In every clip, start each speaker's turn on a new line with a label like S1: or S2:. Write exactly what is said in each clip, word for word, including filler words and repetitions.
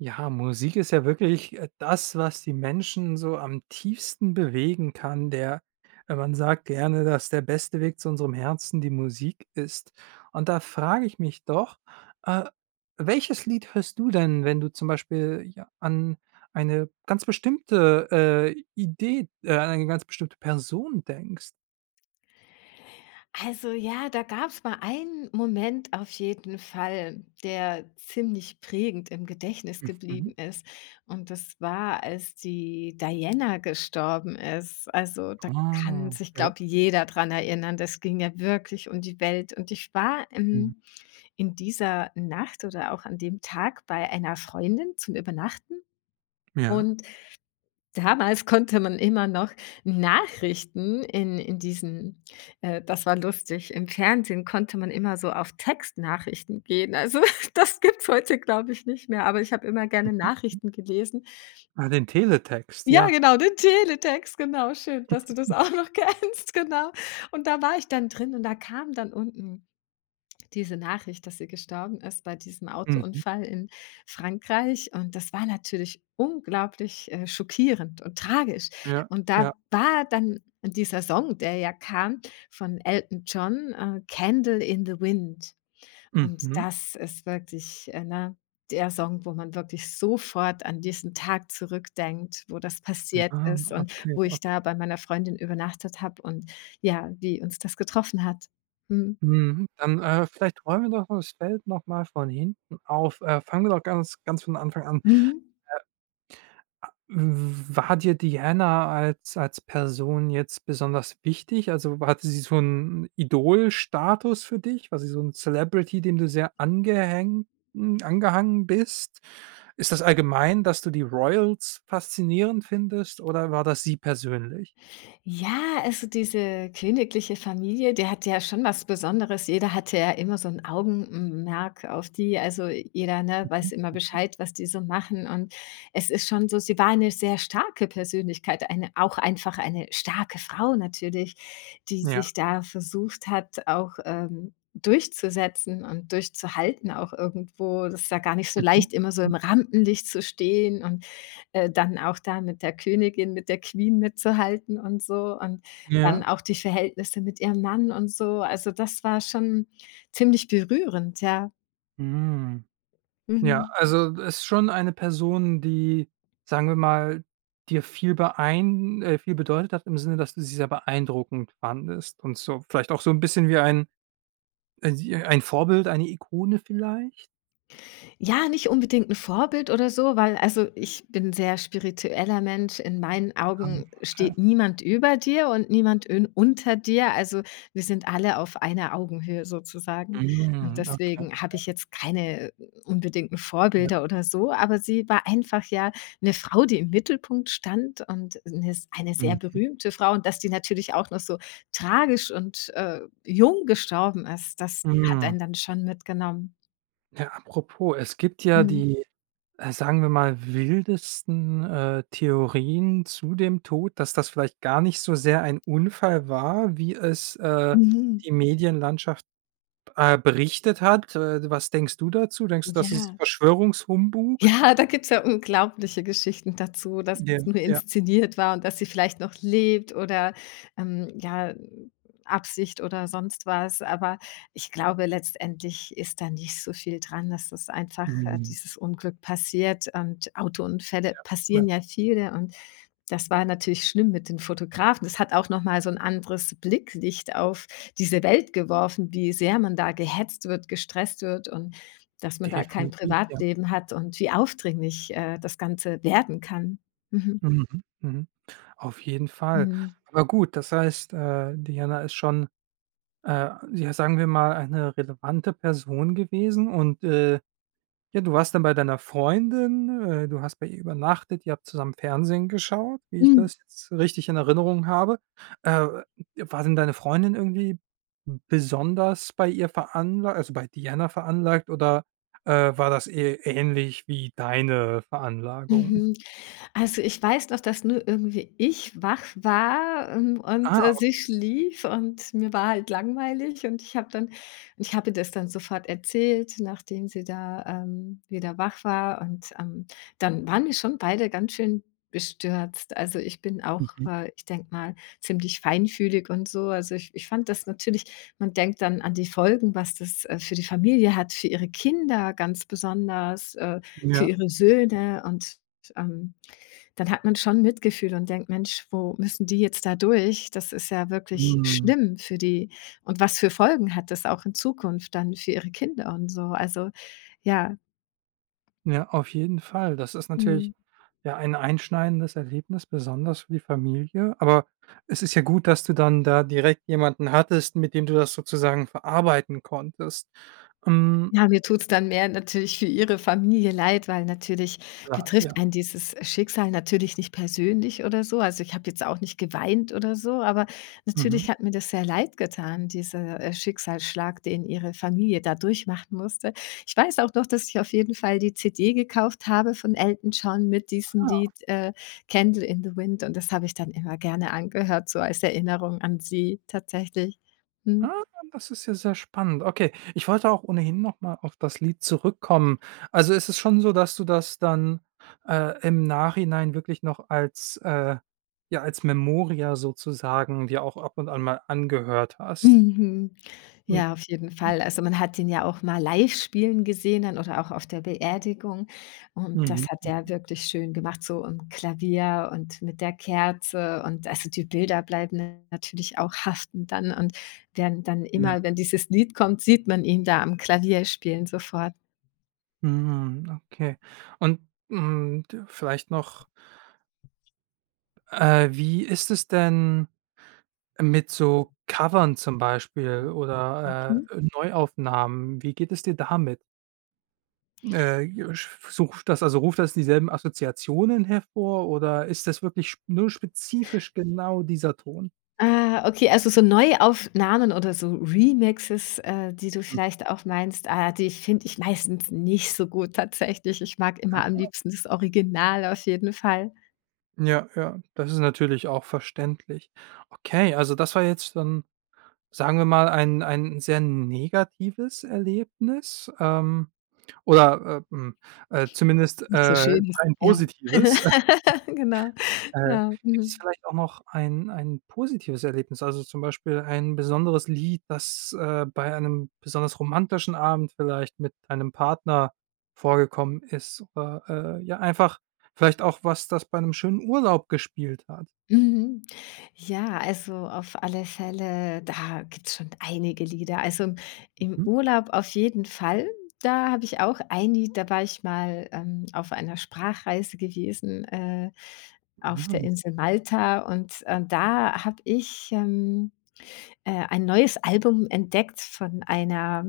S1: Ja, Musik ist ja wirklich äh, das, was die Menschen so am tiefsten bewegen kann. Der äh, Man sagt gerne, dass der beste Weg zu unserem Herzen die Musik ist. Und da frage ich mich doch, äh, welches Lied hörst du denn, wenn du zum Beispiel, ja, an eine ganz bestimmte, äh, Idee äh, an eine ganz bestimmte Person denkst?
S2: Also ja, da gab es mal einen Moment auf jeden Fall, der ziemlich prägend im Gedächtnis
S1: Mhm.
S2: geblieben ist. Und das war, als die Diana gestorben ist. Also da kann
S1: Ah,
S2: sich,
S1: ja.
S2: glaube ich, jeder dran erinnern. Das ging ja wirklich um die Welt. Und ich war
S1: Mhm.
S2: in, in dieser Nacht oder auch an dem Tag bei einer Freundin zum Übernachten.
S1: Ja.
S2: Und damals konnte man immer noch Nachrichten in in diesen äh, das war lustig, im Fernsehen konnte man immer so auf Textnachrichten gehen. Also, das gibt's heute, glaube ich, nicht mehr, aber ich habe immer gerne
S1: Mhm.
S2: Nachrichten gelesen.
S1: Ah, den Teletext,
S2: Ja,
S1: ja.
S2: genau, den Teletext, genau, schön, dass du das auch noch kennst, genau. Und da war ich dann drin und da kam dann unten diese Nachricht, dass sie gestorben ist bei diesem
S1: Mhm.
S2: Autounfall in Frankreich. Und das war natürlich unglaublich, äh, schockierend und tragisch.
S1: Ja,
S2: Und
S1: ja.
S2: da war dann dieser Song, der ja kam von Elton John, äh, „Candle in the Wind“. Und
S1: Mhm.
S2: das ist wirklich, äh, ne, der Song, wo man wirklich sofort an diesen Tag zurückdenkt, wo das passiert
S1: Ah,
S2: ist und
S1: okay,
S2: wo ich da
S1: okay.
S2: bei meiner Freundin übernachtet habe und ja, wie uns das getroffen hat. Mhm.
S1: Mhm. Dann, äh, vielleicht räumen wir doch das Feld noch mal von hinten auf. Äh, fangen wir doch ganz ganz von Anfang an.
S2: Mhm.
S1: W war dir Diana als als Person jetzt besonders wichtig? Also, hatte sie so 'n Idolstatus für dich? War sie so ein Celebrity, dem du sehr angehängt hm, angehangen bist? Ist das allgemein, dass du die Royals faszinierend findest oder war das sie persönlich?
S2: Ja, also diese königliche Familie, die hat ja schon was Besonderes. Jeder hatte ja immer so ein Augenmerk auf die. Also, jeder, ne, weiß immer
S1: Mhm.
S2: Bescheid, was die so machen. Und es ist schon so, sie war eine sehr starke Persönlichkeit, eine, auch einfach eine starke Frau natürlich, die
S1: Ja.
S2: sich da versucht hat, auch, ähm, durchzusetzen und durchzuhalten auch irgendwo. Das ist ja gar nicht so
S1: Mhm.
S2: leicht, immer so
S1: Mhm.
S2: im Rampenlicht zu stehen und äh, dann auch da mit der Königin, mit der Queen mitzuhalten und so und
S1: Ja.
S2: dann auch die Verhältnisse mit ihrem Mann und so. Also, das war schon ziemlich berührend, ja.
S1: Hm. Ja,
S2: Mhm.
S1: also ist schon eine Person, die, sagen wir mal, dir viel beein äh, viel bedeutet hat im Sinne, dass du sie sehr beeindruckend fandest und so vielleicht auch so 'n bisschen wie ein äh, ein Vorbild, eine Ikone vielleicht?
S2: Ja, nicht unbedingt ein Vorbild oder so, weil also, ich bin sehr spiritueller Mensch. In meinen
S1: Ah,
S2: Augen
S1: okay.
S2: steht niemand über dir und niemand in unter dir. Also, wir sind alle auf einer Augenhöhe sozusagen. Und
S1: Mhm, okay.
S2: deswegen habe ich jetzt keine unbedingten
S1: Ja.
S2: Vorbilder oder so, aber sie war einfach, ja, eine Frau, die im Mittelpunkt stand und 'ne eine sehr
S1: Mhm.
S2: berühmte Frau. Und dass die natürlich auch noch so tragisch und, äh, jung gestorben ist, das hat
S1: Mhm.
S2: einen dann schon mitgenommen.
S1: Ja, apropos, es gibt ja
S2: Mhm.
S1: die, äh, sagen wir mal, wildesten, äh, Theorien zu dem Tod, dass das vielleicht gar nicht so sehr ein Unfall war, wie es, äh,
S2: Mhm.
S1: die Medienlandschaft äh, berichtet hat. Äh, was denkst du dazu? Denkst du, das ist
S2: Ja.
S1: Verschwörungshumbug?
S2: Ja, da gibt's ja unglaubliche Geschichten dazu, dass
S1: Ja,
S2: es nur
S1: ja.
S2: inszeniert war und dass sie vielleicht noch lebt oder, ähm, ja, Absicht oder sonst was. Aber ich glaube, letztendlich ist da nicht so viel dran, dass das einfach, äh,
S1: Mhm.
S2: dieses Unglück passiert und Autounfälle
S1: Ja,
S2: passieren ja viele und das war natürlich schlimm mit den Fotografen. Das hat auch noch mal so 'n anderes Blicklicht auf diese Welt geworfen, wie sehr man da gehetzt wird, gestresst wird und dass man da kein
S1: definitiv, ja.
S2: Privatleben hat und wie aufdringlich, äh, das Ganze werden kann. Mhm.
S1: Mhm, mhm. Auf jeden Fall.
S2: Mhm.
S1: Aber gut, das heißt, äh, Diana ist schon, äh, ja, sagen wir mal, eine relevante Person gewesen und, äh Ja, du warst dann bei deiner Freundin, äh, du hast bei ihr übernachtet, ihr habt zusammen Fernsehen geschaut, wie ich
S2: Mhm.
S1: das jetzt richtig in Erinnerung habe. Äh, War denn deine Freundin irgendwie besonders bei ihr veranlagt, also, bei Diana veranlagt oder, äh, war das eher ähnlich wie deine Veranlagung?
S2: Mhm. Also, ich weiß noch, dass nur irgendwie ich wach war, ähm, und,
S1: Ah,
S2: äh, sie schlief und mir war halt langweilig und ich habe dann ich habe ihr das dann sofort erzählt, nachdem sie da, ähm, wieder wach war und, ähm, dann waren wir schon beide ganz schön bestürzt. Also, ich bin auch,
S1: mhm,
S2: äh, ich denke mal, ziemlich feinfühlig und so. Also, ich ich fand das natürlich, man denkt dann an die Folgen, was das, äh, für die Familie hat, für ihre Kinder ganz besonders, äh, für
S1: ja.
S2: ihre Söhne und ähm, dann hat man schon Mitgefühl und denkt: „Mensch, wo müssen die jetzt da durch? Das ist ja wirklich
S1: Hm.
S2: schlimm für die und was für Folgen hat das auch in Zukunft dann für ihre Kinder und so?“ Also, ja.
S1: Ja, auf jeden Fall. Das ist natürlich,
S2: Mhm.
S1: ja, ein einschneidendes Erlebnis, besonders für die Familie. Aber es ist ja gut, dass du dann da direkt jemanden hattest, mit dem du das sozusagen verarbeiten konntest. Hm,
S2: Ja, mir tut's dann mehr natürlich für Ihre Familie leid, weil natürlich
S1: klar, ja.
S2: betrifft
S1: Ja,
S2: einen dieses Schicksal natürlich nicht persönlich oder so. Also, ich habe jetzt auch nicht geweint oder so, aber
S1: mhm.
S2: natürlich hat mir das sehr leid getan, dieser, äh, Schicksalsschlag, den Ihre Familie da durchmachen musste. Ich weiß auch noch, dass ich auf jeden Fall die C D gekauft habe von Elton John mit diesem Lied, äh, „Candle in the Wind“ und das habe ich dann immer gerne angehört, so als Erinnerung an Sie tatsächlich.
S1: Ah,
S2: Mhm.
S1: ah, das ist ja sehr spannend. Okay, ich wollte auch ohnehin noch mal auf das Lied zurückkommen. Also, ist es schon so, dass du das dann, äh, im Nachhinein wirklich noch als, äh ja, als Memoria sozusagen dir auch ab und an mal angehört hast?
S2: Mhm. Ja, auf jeden Fall. Also, man hat ihn ja auch mal live spielen gesehen dann oder auch auf der Beerdigung und das hat
S1: Mhm.
S2: er wirklich schön gemacht, so am Klavier und mit der Kerze und also, die Bilder bleiben natürlich auch haften dann und werden dann
S1: Ja.
S2: immer, wenn dieses Lied kommt, sieht man ihn da am Klavier spielen sofort.
S1: Mhm, okay. Und, hm, d vielleicht noch, äh, wie ist es denn mit so Covern zum Beispiel oder,
S2: Mhm.
S1: äh, Neuaufnahmen? Wie geht es dir damit? Äh, ja, sch sucht das also ruft das dieselben Assoziationen hervor oder ist das wirklich sp nur spezifisch genau dieser Ton?
S2: Ah, okay, also so Neuaufnahmen oder so Remixes, äh, die du
S1: Hm.
S2: vielleicht auch meinst, ah, die finde ich meistens nicht so gut tatsächlich. Ich mag immer am liebsten das Original auf jeden Fall.
S1: Ja, ja, das ist natürlich auch verständlich. Okay, also das war jetzt dann, sagen wir mal, ein ein sehr negatives Erlebnis, ähm, oder, äh, hm, äh, zumindest,
S2: Nicht so
S1: äh,
S2: schön ist,
S1: kein
S2: ja.
S1: positives.
S2: Genau,
S1: Äh,
S2: ja,
S1: Gibt es
S2: mhm.
S1: vielleicht auch noch ein ein positives Erlebnis, also zum Beispiel ein besonderes Lied, das, äh, bei einem besonders romantischen Abend vielleicht mit deinem Partner vorgekommen ist oder, äh, ja, einfach vielleicht auch was, das bei einem schönen Urlaub gespielt hat?
S2: Mhm. Ja, also auf alle Fälle, da gibt's schon einige Lieder. Also im im
S1: Mhm.
S2: Urlaub auf jeden Fall. Da habe ich auch ein Lied, da war ich mal, ähm, auf einer Sprachreise gewesen, äh,
S1: Ah,
S2: auf der
S1: mhm,
S2: Insel Malta und, äh, da habe ich, ähm, äh, ein neues Album entdeckt von einer,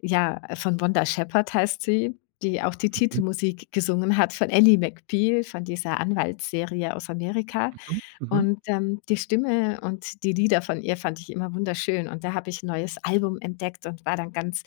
S2: ja, von Wanda Shepherd heißt sie, die auch die
S1: mhm,
S2: Titelmusik gesungen hat von Ally McBeal, von dieser Anwaltsserie aus Amerika.
S1: mhm.
S2: Und, ähm, die Stimme und die Lieder von ihr fand ich immer wunderschön. Und da habe ich 'n neues Album entdeckt und war dann ganz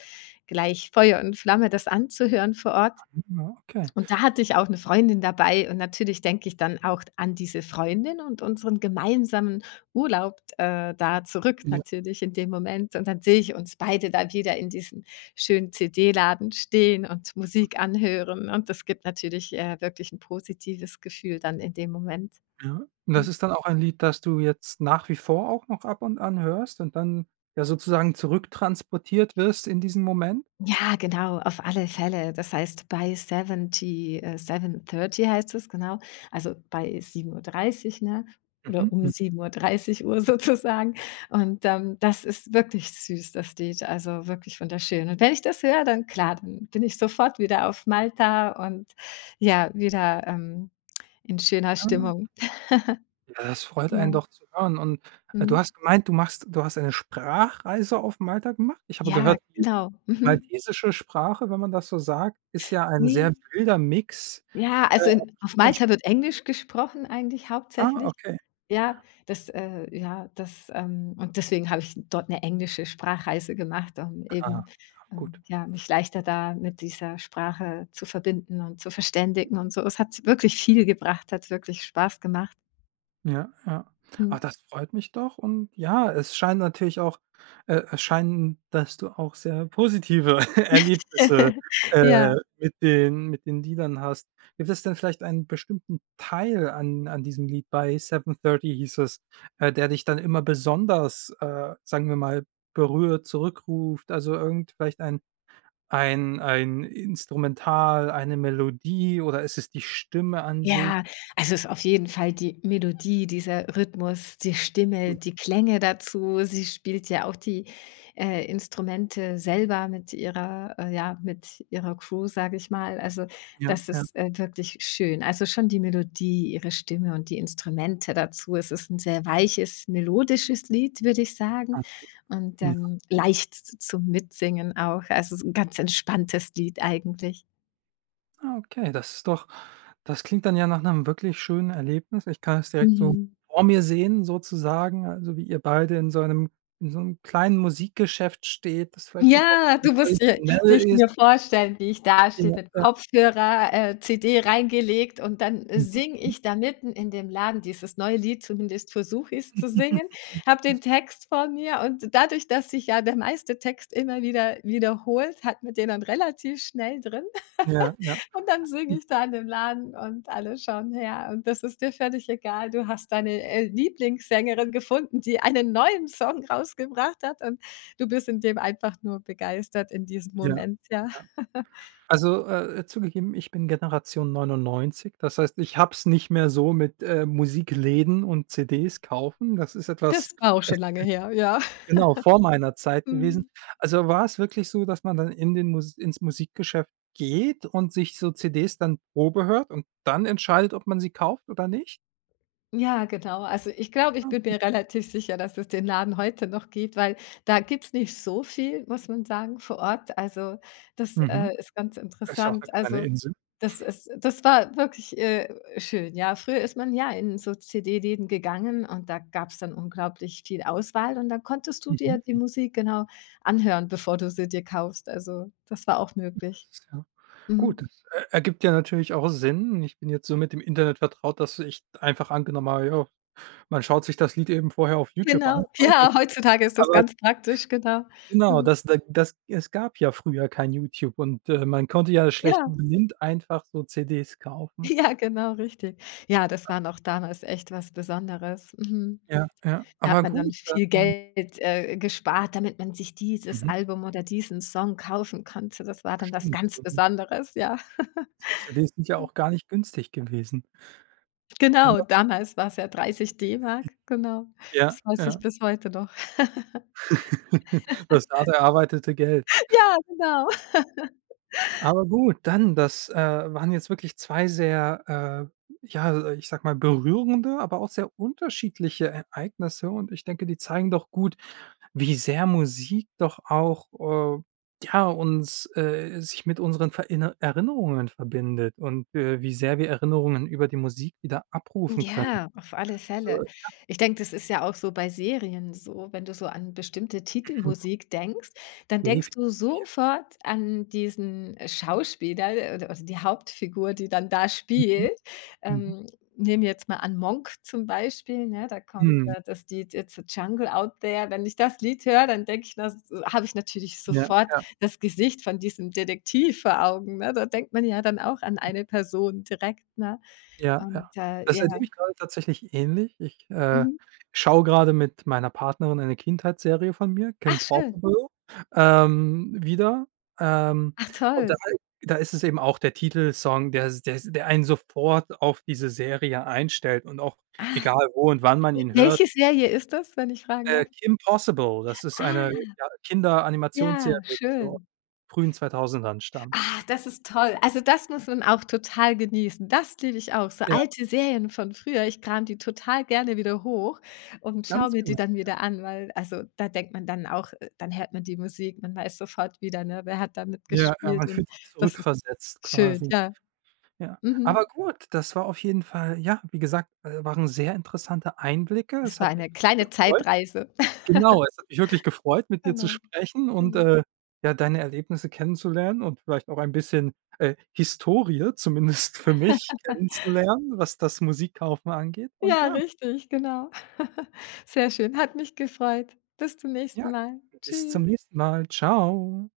S2: gleich Feuer und Flamme, das anzuhören vor Ort.
S1: Mhm, ja, okay.
S2: Und da hatte ich auch eine Freundin dabei und natürlich denke ich dann auch an diese Freundin und unseren gemeinsamen Urlaub, äh, da zurück natürlich in dem Moment. Und dann sehe ich uns beide da wieder in diesem schönen C D-Laden stehen und Musik anhören und das gibt natürlich, äh, wirklich ein positives Gefühl dann in dem Moment.
S1: Ja. Und das ist dann auch ein Lied, das du jetzt nach wie vor auch noch ab und an hörst und dann ja sozusagen zurücktransportiert wirst in diesen Moment?
S2: Ja, genau, auf alle Fälle. Das heißt, bei siebzig, äh, sieben Uhr dreißig heißt es, genau. Also, bei sieben Uhr dreißig, ne? Oder
S1: Mhm,
S2: um
S1: mhm.
S2: sieben Uhr dreißig Uhr sozusagen. Und, ähm, das ist wirklich süß, das Lied, also wirklich wunderschön. Und wenn ich das höre, dann klar, dann bin ich sofort wieder auf Malta und ja, wieder, ähm, in schöner
S1: Ah,
S2: Stimmung.
S1: ja, das freut einen
S2: Genau.
S1: doch zu hören. Und, äh, du
S2: Mhm.
S1: hast gemeint, du machst du hast eine Sprachreise auf Malta gemacht? Ich habe
S2: Ja,
S1: gehört, die
S2: genau.
S1: die
S2: Mhm.
S1: maltesische Sprache, wenn man das so sagt, ist ja ein sehr
S2: Ne.
S1: wilder Mix,
S2: Ja,
S1: äh,
S2: also
S1: aus
S2: in auf
S1: verschiedenen Sp
S2: Malta wird Englisch gesprochen eigentlich
S1: Ah,
S2: hauptsächlich.
S1: okay.
S2: Ja, das äh, ja, das, ähm und deswegen habe ich dort eine englische Sprachreise gemacht, um
S1: Ah,
S2: eben,
S1: gut.
S2: ähm, ja, mich leichter da mit dieser Sprache zu verbinden und zu verständigen und so. Es hat wirklich viel gebracht, hat wirklich Spaß gemacht.
S1: Ja, ja.
S2: Mhm.
S1: Ach, das freut mich doch, und ja, es scheint natürlich auch äh, es scheint, dass du auch sehr positive Erlebnisse,
S2: Ja.
S1: äh, mit den mit den Liedern hast. Gibt es denn vielleicht einen bestimmten Teil an an diesem Lied bei seven Thirty, hieß es, äh, der dich dann immer besonders, äh, sagen wir mal, berührt, zurückruft? Also, irgend vielleicht ein ein ein Instrumental, eine Melodie oder ist es die Stimme an sich?
S2: Ja, also es ist auf jeden Fall die Melodie, dieser Rhythmus, die Stimme, die Klänge dazu. Sie spielt ja auch die äh, Instrumente selber mit ihrer, äh, ja, mit ihrer Crew, sage ich mal. Also
S1: Ja,
S2: das
S1: ja,
S2: ist, äh, wirklich schön. Also schon die Melodie, ihre Stimme und die Instrumente dazu. Es ist ein sehr weiches, melodisches Lied, würde ich sagen.
S1: ah,
S2: Und
S1: mhm.
S2: ähm, leicht zum Mitsingen auch. Also es ist ein ganz entspanntes Lied eigentlich.
S1: Ah, okay, das ist doch das klingt dann ja nach einem wirklich schönen Erlebnis. Ich kann es direkt so
S2: Mhm.
S1: vor mir sehen, sozusagen, also, wie ihr beide in so einem in so einem kleinen Musikgeschäft steht, das vielleicht auch noch
S2: Ja, du musst dir, dich
S1: traditionell
S2: mir
S1: ist.
S2: vorstellen, wie ich dastehe
S1: Ja,
S2: mit
S1: ja.
S2: Kopfhörer, äh, C D reingelegt und dann
S1: Mhm,
S2: singe
S1: mhm.
S2: ich da mitten in dem Laden dieses neue Lied, zumindest versuche ich's zu singen, habe den Text vor mir und dadurch, dass sich ja der meiste Text immer wieder wiederholt, hat man den dann relativ schnell drin.
S1: Ja, ja,
S2: Und dann singe
S1: gut,
S2: ich da in dem Laden und alle schauen her und das ist dir völlig egal. Du hast deine, äh, Lieblingssängerin gefunden, die einen neuen Song rausgebracht hat und du bist in dem einfach nur begeistert in diesem
S1: ja,
S2: Moment, ja.
S1: ja. Also, äh, zugegeben, ich bin Generation neunundneunzig. Das heißt, ich hab's nicht mehr so mit, äh, Musikläden und C Ds kaufen. Das ist
S2: Das
S1: etwas.
S2: war auch schon lange her, ja.
S1: Genau, vor meiner Zeit gewesen.
S2: Mhm.
S1: Also, war es wirklich so, dass man dann in den Mus ins Musikgeschäft geht und sich so C Ds dann Probe hört und dann entscheidet, ob man sie kauft oder nicht?
S2: Ja, genau. Also, ich glaube, ich
S1: Ah,
S2: bin
S1: okay.
S2: mir relativ sicher, dass es den Laden heute noch gibt, weil da gibt's nicht so viel, muss man sagen, vor Ort. Also, das,
S1: Mhm.
S2: äh, ist ganz
S1: Ist ja auch
S2: interessant.
S1: 'ne kleine
S2: Also,
S1: Insel.
S2: das ist das war wirklich, äh, schön, ja. Früher ist man ja in so C D-Läden gegangen und da gab's dann unglaublich viel Auswahl und dann konntest du dir die
S1: Mhm.
S2: Musik genau anhören, bevor du sie dir kaufst. Also, das war auch möglich.
S1: Das ist ja gut,
S2: Mhm.
S1: das, äh, ergibt ja natürlich auch Sinn. Ich bin jetzt so mit dem Internet vertraut, dass ich einfach angenommen habe, ja, man schaut sich das Lied eben vorher auf YouTube an
S2: Genau. Ja,
S1: anguckt.
S2: heutzutage ist das
S1: Aber
S2: ganz praktisch, genau.
S1: genau,
S2: Mhm.
S1: das da das es gab ja früher kein YouTube und, äh, man konnte ja schlecht
S2: Ja.
S1: blind einfach so C Ds kaufen.
S2: Ja, genau, richtig. Ja, das war noch damals echt was Besonderes. Mhm.
S1: Ja, ja.
S2: Da hat
S1: Aber
S2: man dann
S1: gut,
S2: viel
S1: dann,
S2: Geld, äh, gespart, damit man sich dieses
S1: mhm,
S2: Album oder diesen Song kaufen konnte. Das war dann was
S1: stimmt.
S2: ganz
S1: Ähm,
S2: Besonderes, ja.
S1: so C Ds sind ja auch gar nicht günstig gewesen.
S2: Genau,
S1: Aber
S2: damals war es ja dreißig D-Mark, genau.
S1: ja,
S2: Das weiß
S1: ja.
S2: ich bis heute noch.
S1: Das hart erarbeitete Geld.
S2: Ja, genau.
S1: Aber gut, dann, das, äh, waren jetzt wirklich zwei sehr, äh, ja, ich sage mal, berührende, aber auch sehr unterschiedliche Ereignisse, und ich denke, die zeigen doch gut, wie sehr Musik doch auch, äh, ja, uns äh, sich mit unseren verinner Erinnerungen verbindet und, äh, wie sehr wir Erinnerungen über die Musik wieder abrufen können.
S2: Ja, auf alle
S1: So,
S2: Fälle. Ich denke, das ist ja auch so bei Serien so, wenn du so an bestimmte
S1: mhm,
S2: Titelmusik denkst, dann denkst
S1: definitiv.
S2: du sofort an diesen Schauspieler, äh, oder, oder die Hauptfigur, die dann da
S1: Mhm,
S2: spielt.
S1: mhm,
S2: Ähm, Nehmen wir jetzt mal an Monk zum Beispiel, ne? Da kommt
S1: mhm,
S2: äh, das Lied „It's a Jungle Out There“. Wenn ich das Lied höre, dann denke ich, das äh, habe ich natürlich
S1: ja,
S2: sofort
S1: ja.
S2: das Gesicht von diesem Detektiv vor Augen. Ne? Da denkt man ja dann auch an eine Person direkt. Ne?
S1: Ja, ja.
S2: Und äh,
S1: Das
S2: ja.
S1: erlebe ich gerade tatsächlich ähnlich. Ich, äh,
S2: Mhm.
S1: schaue gerade mit meiner Partnerin eine Kindheitsserie von mir, Kim
S2: Ach schön.
S1: Possible, ähm, wieder, ähm,
S2: Ach
S1: und da
S2: toll.
S1: da ist es eben auch der Titelsong, der s der s der einen sofort auf diese Serie einstellt, und auch
S2: Ah,
S1: egal, wo und wann man ihn hört.
S2: welche Serie ist das, wenn ich fragen
S1: Äh,
S2: darf?
S1: Kim Possible, das ist eine,
S2: Ah,
S1: ja, Kinderanimationsserie,
S2: ja,
S1: die so aus
S2: schön.
S1: frühen zweitausendern stammt.
S2: Ah, das ist toll. Also, das muss man auch total genießen. Das liebe ich auch, so
S1: Ja,
S2: alte Serien von früher. Ich kram die total gerne wieder hoch und schaue
S1: ganz
S2: mir die
S1: genau.
S2: dann wieder an, weil also, da denkt man dann auch, äh, dann hört man die Musik, man weiß sofort wieder, ne, wer hat da
S1: Ja, ja,
S2: mitgespielt
S1: man
S2: und
S1: fühlt sich
S2: das ist
S1: zurückversetzt
S2: schön,
S1: quasi.
S2: ja.
S1: Ja, aber
S2: Mhm.
S1: gut, das war auf jeden Fall, ja, wie gesagt, äh, waren sehr interessante Einblicke.
S2: Das
S1: Es
S2: war
S1: hat mich
S2: eine kleine
S1: wirklich gefreut.
S2: Zeitreise.
S1: Genau, es hat mich wirklich gefreut, mit dir zu
S2: Genau.
S1: sprechen und,
S2: Mhm.
S1: äh, ja, deine Erlebnisse kennenzulernen und vielleicht auch ein bisschen, äh, Historie zumindest für mich kennenzulernen, was das Musikkaufen angeht. Und
S2: Ja,
S1: ja,
S2: richtig, genau. Sehr schön, hat mich gefreut. Bis zum
S1: ja,
S2: nächsten Mal.
S1: bis zum
S2: Tschüss.
S1: nächsten Mal. Ciao.